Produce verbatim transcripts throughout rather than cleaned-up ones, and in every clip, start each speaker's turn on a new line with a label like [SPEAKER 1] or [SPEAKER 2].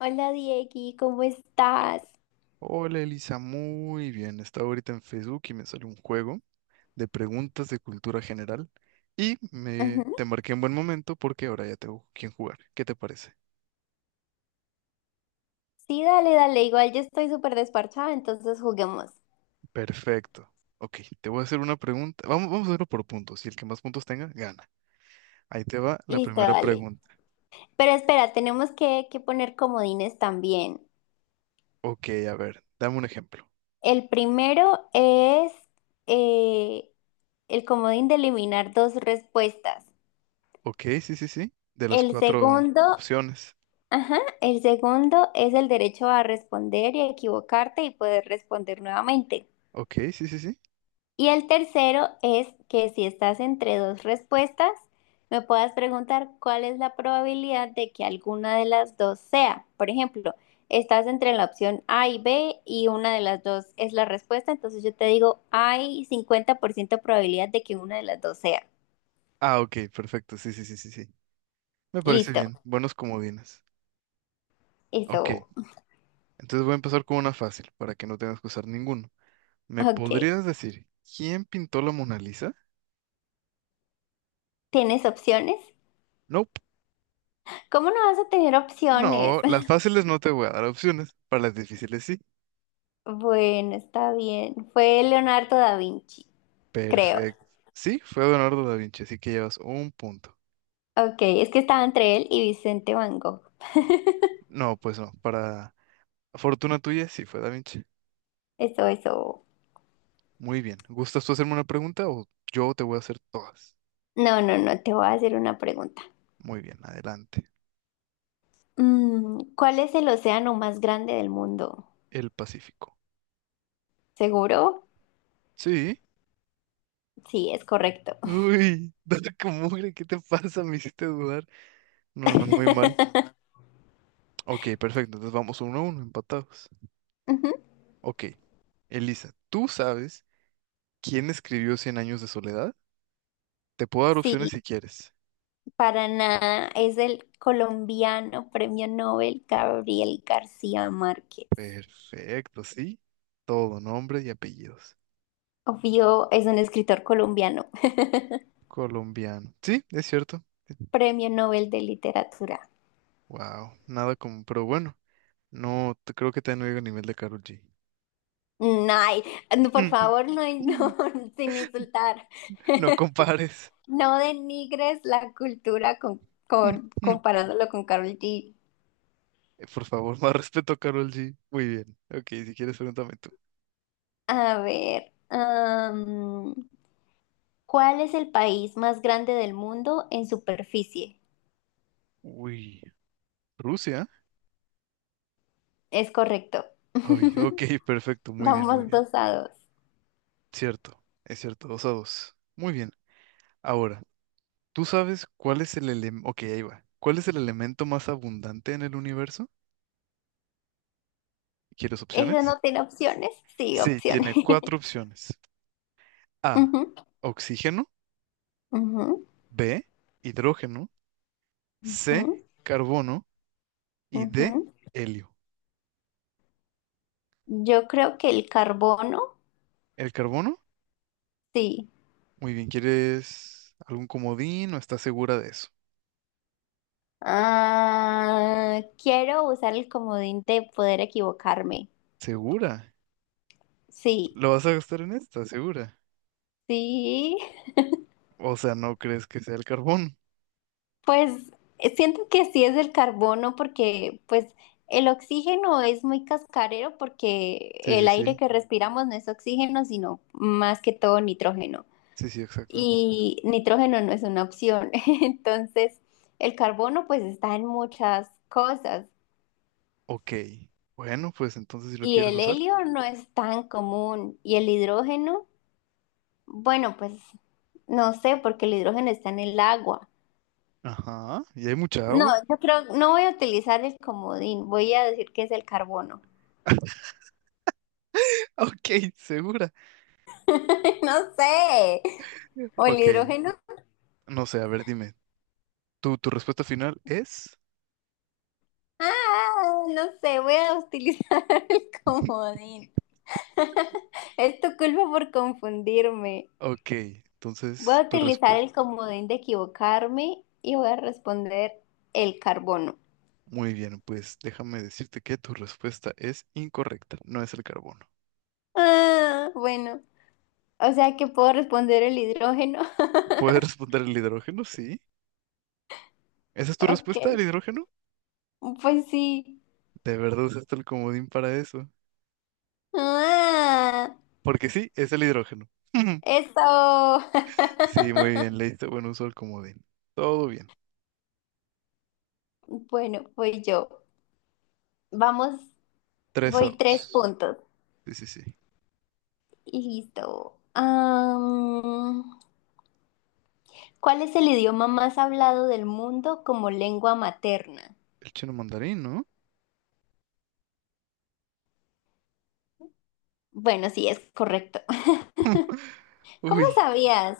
[SPEAKER 1] Hola Diegui, ¿cómo estás?
[SPEAKER 2] Hola Elisa, muy bien. Estaba ahorita en Facebook y me salió un juego de preguntas de cultura general y me te
[SPEAKER 1] Ujú.
[SPEAKER 2] marqué en buen momento porque ahora ya tengo quien jugar. ¿Qué te parece?
[SPEAKER 1] Sí, dale, dale, igual yo estoy súper desparchada, entonces juguemos.
[SPEAKER 2] Perfecto. Ok, te voy a hacer una pregunta. Vamos, vamos a hacerlo por puntos y el que más puntos tenga, gana. Ahí te va la
[SPEAKER 1] Listo,
[SPEAKER 2] primera
[SPEAKER 1] dale.
[SPEAKER 2] pregunta.
[SPEAKER 1] Pero espera, tenemos que, que poner comodines también.
[SPEAKER 2] Ok, a ver, dame un ejemplo.
[SPEAKER 1] El primero es eh, el comodín de eliminar dos respuestas.
[SPEAKER 2] Ok, sí, sí, sí. De las
[SPEAKER 1] El
[SPEAKER 2] cuatro
[SPEAKER 1] segundo,
[SPEAKER 2] opciones.
[SPEAKER 1] ajá, el segundo es el derecho a responder y a equivocarte y poder responder nuevamente.
[SPEAKER 2] Ok, sí, sí, sí.
[SPEAKER 1] Y el tercero es que si estás entre dos respuestas, me puedas preguntar cuál es la probabilidad de que alguna de las dos sea. Por ejemplo, estás entre la opción A y B y una de las dos es la respuesta, entonces yo te digo, hay cincuenta por ciento probabilidad de que una de las dos sea.
[SPEAKER 2] Ah, ok, perfecto. Sí, sí, sí, sí, sí. Me parece
[SPEAKER 1] Listo,
[SPEAKER 2] bien. Buenos comodines. Ok.
[SPEAKER 1] eso.
[SPEAKER 2] Entonces voy a empezar con una fácil, para que no tengas que usar ninguno. ¿Me
[SPEAKER 1] Ok.
[SPEAKER 2] podrías decir quién pintó la Mona Lisa?
[SPEAKER 1] ¿Tienes opciones?
[SPEAKER 2] Nope.
[SPEAKER 1] ¿Cómo no vas a tener opciones?
[SPEAKER 2] No, las fáciles no te voy a dar opciones, para las difíciles sí.
[SPEAKER 1] Bueno, está bien. Fue Leonardo da Vinci, creo.
[SPEAKER 2] Perfecto. Sí, fue Leonardo da Vinci, así que llevas un punto.
[SPEAKER 1] Ok, es que estaba entre él y Vicente Van Gogh.
[SPEAKER 2] No, pues no, para fortuna tuya sí fue da Vinci.
[SPEAKER 1] Eso, eso.
[SPEAKER 2] Muy bien. ¿Gustas tú hacerme una pregunta o yo te voy a hacer todas?
[SPEAKER 1] No, no, no, te voy a hacer una pregunta.
[SPEAKER 2] Muy bien, adelante.
[SPEAKER 1] Mm, ¿cuál es el océano más grande del mundo?
[SPEAKER 2] El Pacífico.
[SPEAKER 1] ¿Seguro?
[SPEAKER 2] Sí.
[SPEAKER 1] Sí, es correcto.
[SPEAKER 2] Uy, dale como mugre, ¿qué te pasa? Me hiciste dudar. No, no, muy mal. Ok, perfecto. Entonces vamos uno a uno, empatados.
[SPEAKER 1] Ujú.
[SPEAKER 2] Ok. Elisa, ¿tú sabes quién escribió Cien años de soledad? Te puedo dar opciones
[SPEAKER 1] Sí,
[SPEAKER 2] si quieres.
[SPEAKER 1] para nada. Es el colombiano premio Nobel Gabriel García Márquez.
[SPEAKER 2] Perfecto, sí. Todo, nombre y apellidos.
[SPEAKER 1] Obvio, es un escritor colombiano.
[SPEAKER 2] Colombiano. Sí, es cierto.
[SPEAKER 1] Premio Nobel de Literatura.
[SPEAKER 2] Wow, nada como, pero bueno, no te- creo que te no llego al nivel de Karol G.
[SPEAKER 1] Mm, ay, no, por favor, no, no, sin insultar.
[SPEAKER 2] No compares.
[SPEAKER 1] No denigres la cultura con, con- comparándolo con Karol G.
[SPEAKER 2] Eh, Por favor, más respeto a Karol G. Muy bien. Ok, si quieres, pregúntame tú.
[SPEAKER 1] A ver, am, ¿cuál es el país más grande del mundo en superficie?
[SPEAKER 2] Uy, Rusia.
[SPEAKER 1] Es correcto.
[SPEAKER 2] Ay, ok, perfecto. Muy bien, muy
[SPEAKER 1] Vamos
[SPEAKER 2] bien.
[SPEAKER 1] dos a dos.
[SPEAKER 2] Cierto, es cierto, dos a dos. Muy bien. Ahora, ¿tú sabes cuál es el elemento? Ok, ahí va. ¿Cuál es el elemento más abundante en el universo? ¿Quieres
[SPEAKER 1] ¿Eso
[SPEAKER 2] opciones?
[SPEAKER 1] no tiene opciones? Sí,
[SPEAKER 2] Sí,
[SPEAKER 1] opciones.
[SPEAKER 2] tiene cuatro opciones. A,
[SPEAKER 1] Ujú,
[SPEAKER 2] oxígeno,
[SPEAKER 1] ujú,
[SPEAKER 2] B, hidrógeno, C,
[SPEAKER 1] ujú,
[SPEAKER 2] carbono y D,
[SPEAKER 1] ujú.
[SPEAKER 2] helio.
[SPEAKER 1] Yo creo que el carbono,
[SPEAKER 2] ¿El carbono?
[SPEAKER 1] sí.
[SPEAKER 2] Muy bien, ¿quieres algún comodín o estás segura de eso?
[SPEAKER 1] Ah, quiero usar el comodín de poder equivocarme.
[SPEAKER 2] ¿Segura?
[SPEAKER 1] Sí,
[SPEAKER 2] ¿Lo vas a gastar en esta? ¿Segura?
[SPEAKER 1] sí.
[SPEAKER 2] O sea, ¿no crees que sea el carbono?
[SPEAKER 1] Pues eh, siento que sí es el carbono porque pues el oxígeno es muy cascarero porque
[SPEAKER 2] Sí, sí,
[SPEAKER 1] el aire
[SPEAKER 2] sí.
[SPEAKER 1] que respiramos no es oxígeno, sino más que todo nitrógeno.
[SPEAKER 2] Sí, sí, exacto.
[SPEAKER 1] Y nitrógeno no es una opción. Entonces, el carbono pues está en muchas cosas
[SPEAKER 2] Ok. Bueno, pues entonces si lo
[SPEAKER 1] y
[SPEAKER 2] quieres
[SPEAKER 1] el
[SPEAKER 2] usar.
[SPEAKER 1] helio no es tan común y el hidrógeno, bueno, pues no sé porque el hidrógeno está en el agua.
[SPEAKER 2] Ajá. Y hay mucha
[SPEAKER 1] No,
[SPEAKER 2] agua.
[SPEAKER 1] yo creo, no voy a utilizar el comodín, voy a decir que es el carbono.
[SPEAKER 2] Ok, segura.
[SPEAKER 1] No sé. O el
[SPEAKER 2] Ok.
[SPEAKER 1] hidrógeno.
[SPEAKER 2] No sé, a ver, dime. ¿Tu, tu respuesta final es?
[SPEAKER 1] Ah, no sé, voy a utilizar el comodín. Es tu culpa por confundirme.
[SPEAKER 2] Ok.
[SPEAKER 1] Voy
[SPEAKER 2] Entonces,
[SPEAKER 1] a
[SPEAKER 2] tu
[SPEAKER 1] utilizar
[SPEAKER 2] respuesta...
[SPEAKER 1] el comodín de equivocarme y voy a responder el carbono.
[SPEAKER 2] Muy bien, pues déjame decirte que tu respuesta es incorrecta. No es el carbono.
[SPEAKER 1] Ah, bueno. O sea que puedo responder el hidrógeno.
[SPEAKER 2] ¿Puedes responder el hidrógeno? Sí. ¿Esa es tu
[SPEAKER 1] Ok.
[SPEAKER 2] respuesta, el hidrógeno?
[SPEAKER 1] Pues sí.
[SPEAKER 2] De verdad usaste el comodín para eso.
[SPEAKER 1] Ah,
[SPEAKER 2] Porque sí, es el hidrógeno.
[SPEAKER 1] eso.
[SPEAKER 2] Sí, muy bien, le diste buen uso al comodín. Todo bien.
[SPEAKER 1] Bueno, voy yo. Vamos,
[SPEAKER 2] Tres a
[SPEAKER 1] voy tres
[SPEAKER 2] dos.
[SPEAKER 1] puntos.
[SPEAKER 2] Sí, sí, sí.
[SPEAKER 1] Y listo. Am, ¿cuál es el idioma más hablado del mundo como lengua materna?
[SPEAKER 2] El chino mandarín, ¿no?
[SPEAKER 1] Bueno, sí, es correcto. ¿Cómo
[SPEAKER 2] Uy,
[SPEAKER 1] sabías?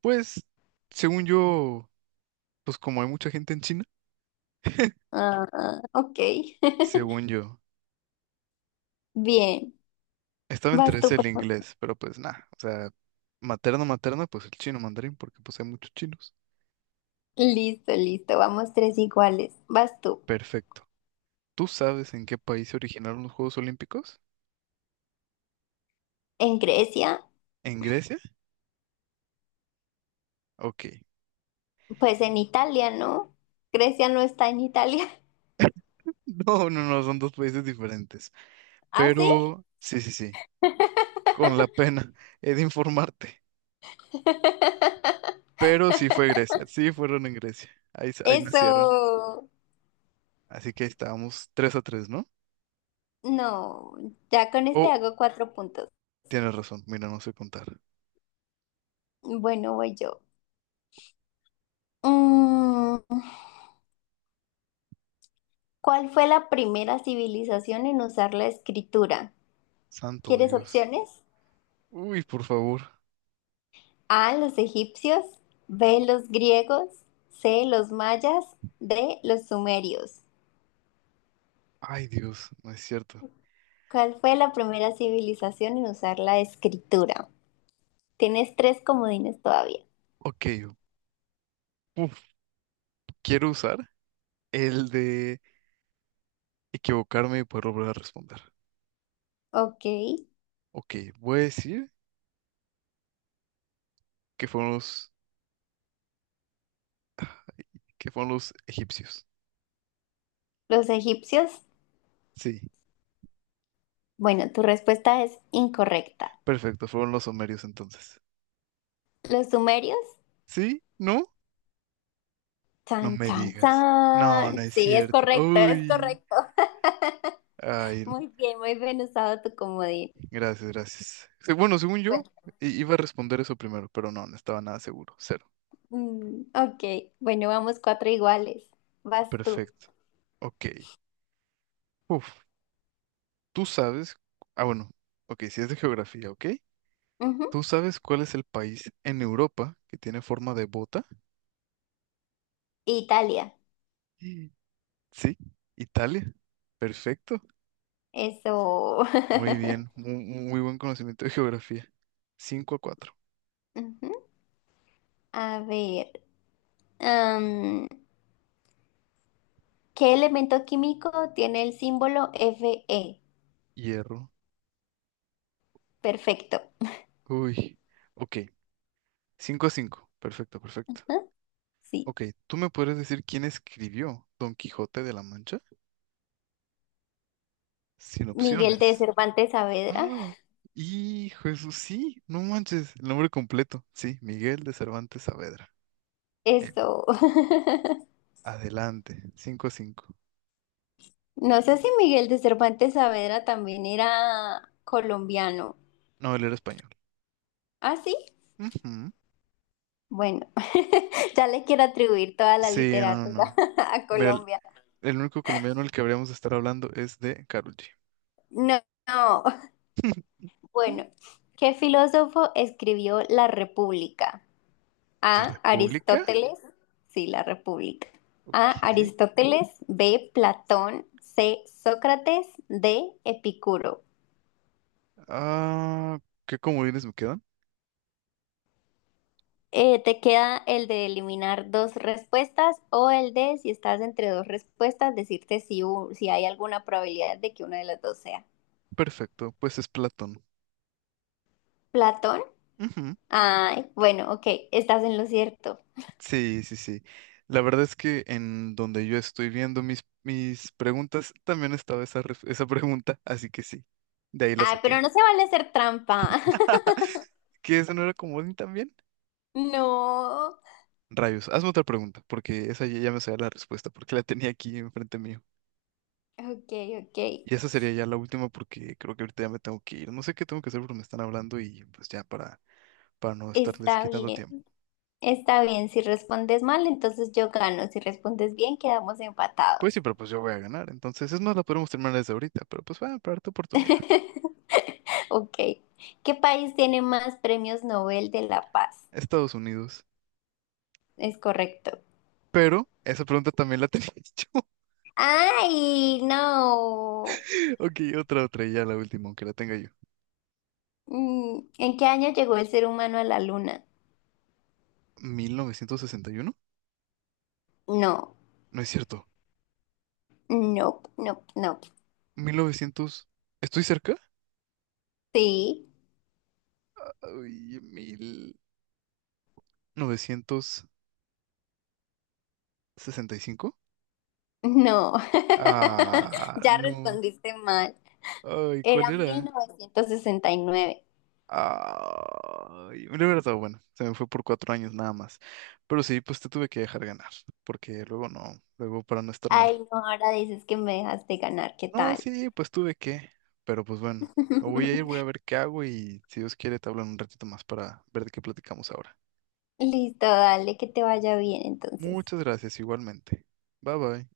[SPEAKER 2] pues, según yo, pues como hay mucha gente en China,
[SPEAKER 1] Ah, ok.
[SPEAKER 2] según yo,
[SPEAKER 1] Bien.
[SPEAKER 2] estaba entre
[SPEAKER 1] Vas
[SPEAKER 2] ese
[SPEAKER 1] tú,
[SPEAKER 2] y
[SPEAKER 1] por
[SPEAKER 2] el
[SPEAKER 1] favor.
[SPEAKER 2] inglés, pero pues nada, o sea, materno, materno, pues el chino mandarín, porque pues hay muchos chinos.
[SPEAKER 1] Listo, listo. Vamos tres iguales. Vas tú.
[SPEAKER 2] Perfecto. ¿Tú sabes en qué país se originaron los Juegos Olímpicos?
[SPEAKER 1] ¿En Grecia?
[SPEAKER 2] ¿En Grecia? Ok.
[SPEAKER 1] Pues en Italia, ¿no? Grecia no está en Italia.
[SPEAKER 2] No, no, no, son dos países diferentes.
[SPEAKER 1] ¿Ah, sí?
[SPEAKER 2] Pero, sí, sí, sí, con la pena he de informarte. Pero sí fue Grecia, sí fueron en Grecia, ahí, s- ahí nacieron.
[SPEAKER 1] Eso.
[SPEAKER 2] Así que estábamos tres a tres, ¿no?
[SPEAKER 1] No. Ya con este
[SPEAKER 2] Oh,
[SPEAKER 1] hago cuatro puntos.
[SPEAKER 2] tienes razón, mira, no sé contar.
[SPEAKER 1] Bueno, voy yo. Mm, ¿cuál fue la primera civilización en usar la escritura?
[SPEAKER 2] Santo
[SPEAKER 1] ¿Quieres
[SPEAKER 2] Dios.
[SPEAKER 1] opciones?
[SPEAKER 2] Uy, por favor.
[SPEAKER 1] A, los egipcios, B, los griegos, C, los mayas, D, los sumerios.
[SPEAKER 2] Ay, Dios, no es cierto.
[SPEAKER 1] ¿Cuál fue la primera civilización en usar la escritura? Tienes tres comodines todavía.
[SPEAKER 2] Ok, uf, quiero usar el de equivocarme para volver a responder.
[SPEAKER 1] Ok,
[SPEAKER 2] Ok, voy a decir que fueron los, que fueron los egipcios.
[SPEAKER 1] los egipcios.
[SPEAKER 2] Sí,
[SPEAKER 1] Bueno, tu respuesta es incorrecta.
[SPEAKER 2] perfecto, fueron los sumerios entonces.
[SPEAKER 1] ¿Los sumerios?
[SPEAKER 2] ¿Sí? ¿No? No
[SPEAKER 1] Chan,
[SPEAKER 2] me
[SPEAKER 1] chan,
[SPEAKER 2] digas. No, no
[SPEAKER 1] chan.
[SPEAKER 2] es
[SPEAKER 1] Sí, es
[SPEAKER 2] cierto.
[SPEAKER 1] correcto, es
[SPEAKER 2] Uy.
[SPEAKER 1] correcto.
[SPEAKER 2] Ay,
[SPEAKER 1] Muy bien, muy bien usado tu comodín.
[SPEAKER 2] gracias, gracias. Se- Bueno, según yo,
[SPEAKER 1] Bueno,
[SPEAKER 2] i- iba a responder eso primero, pero no, no estaba nada seguro. Cero.
[SPEAKER 1] mm, ok, bueno, vamos cuatro iguales. Vas tú.
[SPEAKER 2] Perfecto. Ok. Uf, tú sabes. Ah, bueno. Ok, si es de geografía, ¿ok?
[SPEAKER 1] Ujú.
[SPEAKER 2] ¿Tú sabes cuál es el país en Europa que tiene forma de bota?
[SPEAKER 1] Italia.
[SPEAKER 2] Sí. Sí, Italia. Perfecto.
[SPEAKER 1] Eso.
[SPEAKER 2] Muy bien. Mu- mu- Muy, buen conocimiento de geografía. Cinco a cuatro.
[SPEAKER 1] Ujú. A ver, am, ¿qué elemento químico tiene el símbolo Fe?
[SPEAKER 2] Hierro.
[SPEAKER 1] Perfecto.
[SPEAKER 2] Uy. Ok. Cinco a cinco. Perfecto, perfecto.
[SPEAKER 1] Ujú. Sí.
[SPEAKER 2] Ok, ¿tú me podrías decir quién escribió Don Quijote de la Mancha? Sin
[SPEAKER 1] Miguel de
[SPEAKER 2] opciones.
[SPEAKER 1] Cervantes Saavedra.
[SPEAKER 2] Ah, hijo eso sí, no manches. El nombre completo. Sí, Miguel de Cervantes Saavedra. Él.
[SPEAKER 1] Eso.
[SPEAKER 2] Adelante. Cinco cinco.
[SPEAKER 1] No sé si Miguel de Cervantes Saavedra también era colombiano.
[SPEAKER 2] No, él era español.
[SPEAKER 1] Ah, sí.
[SPEAKER 2] Ujú.
[SPEAKER 1] Bueno, ya le quiero atribuir toda la
[SPEAKER 2] Sí, no, no,
[SPEAKER 1] literatura
[SPEAKER 2] no.
[SPEAKER 1] a
[SPEAKER 2] Mira, el,
[SPEAKER 1] Colombia.
[SPEAKER 2] el único colombiano del que habríamos de estar hablando es de Karol G.
[SPEAKER 1] No, no.
[SPEAKER 2] Mm.
[SPEAKER 1] Bueno, ¿qué filósofo escribió La República?
[SPEAKER 2] ¿La
[SPEAKER 1] A.
[SPEAKER 2] República?
[SPEAKER 1] Aristóteles. Sí, La República. A.
[SPEAKER 2] Ok.
[SPEAKER 1] Aristóteles. B. Platón. C. Sócrates. D. Epicuro.
[SPEAKER 2] Ah, ¿qué comodines me quedan?
[SPEAKER 1] Eh, te queda el de eliminar dos respuestas o el de, si estás entre dos respuestas, decirte si, u- si hay alguna probabilidad de que una de las dos sea.
[SPEAKER 2] Perfecto, pues es Platón.
[SPEAKER 1] Platón.
[SPEAKER 2] Ujú.
[SPEAKER 1] Ay, bueno, ok, estás en lo cierto.
[SPEAKER 2] Sí, sí, sí. La verdad es que en donde yo estoy viendo mis, mis preguntas, también estaba esa, ref- esa pregunta, así que sí, de ahí la
[SPEAKER 1] Ay, pero
[SPEAKER 2] saqué.
[SPEAKER 1] no se vale hacer trampa.
[SPEAKER 2] ¿Que esa no era comodín también?
[SPEAKER 1] No.
[SPEAKER 2] Rayos, hazme otra pregunta, porque esa ya, ya me sabía la respuesta, porque la tenía aquí enfrente mío.
[SPEAKER 1] Ok, ok.
[SPEAKER 2] Y esa sería ya la última, porque creo que ahorita ya me tengo que ir. No sé qué tengo que hacer porque me están hablando y pues ya para, para no estarles
[SPEAKER 1] Está
[SPEAKER 2] quitando
[SPEAKER 1] bien,
[SPEAKER 2] tiempo.
[SPEAKER 1] está bien. Si respondes mal, entonces yo gano. Si respondes bien, quedamos empatados.
[SPEAKER 2] Pues sí, pero pues yo voy a ganar. Entonces, es más, la podemos terminar desde ahorita, pero pues voy a tu oportunidad.
[SPEAKER 1] Ok. ¿Qué país tiene más premios Nobel de la Paz?
[SPEAKER 2] Estados Unidos.
[SPEAKER 1] Es correcto.
[SPEAKER 2] Pero esa pregunta también la tenía yo.
[SPEAKER 1] Ay, no.
[SPEAKER 2] Ok, otra, otra, y ya la última, aunque la tenga yo.
[SPEAKER 1] Mm, ¿en qué año llegó el ser humano a la luna?
[SPEAKER 2] ¿mil novecientos sesenta y uno?
[SPEAKER 1] No,
[SPEAKER 2] No es cierto.
[SPEAKER 1] no, no, no.
[SPEAKER 2] mil novecientos... ¿Estoy cerca?
[SPEAKER 1] Sí.
[SPEAKER 2] Ay, mil novecientos sesenta y cinco.
[SPEAKER 1] No,
[SPEAKER 2] Ah,
[SPEAKER 1] ya
[SPEAKER 2] no.
[SPEAKER 1] respondiste mal.
[SPEAKER 2] Ay, ¿cuál
[SPEAKER 1] Era mil
[SPEAKER 2] era?
[SPEAKER 1] novecientos sesenta y nueve.
[SPEAKER 2] Ay, me lo hubiera estado bueno. Se me fue por cuatro años nada más. Pero sí, pues te tuve que dejar ganar, porque luego no, luego para no estar mal.
[SPEAKER 1] Ay, no, ahora dices que me dejaste ganar, ¿qué
[SPEAKER 2] No,
[SPEAKER 1] tal?
[SPEAKER 2] sí, pues tuve que, pero pues bueno, me voy a ir, voy a ver qué hago y si Dios quiere te hablo en un ratito más para ver de qué platicamos ahora.
[SPEAKER 1] Listo, dale, que te vaya bien entonces.
[SPEAKER 2] Muchas gracias, igualmente. Bye bye.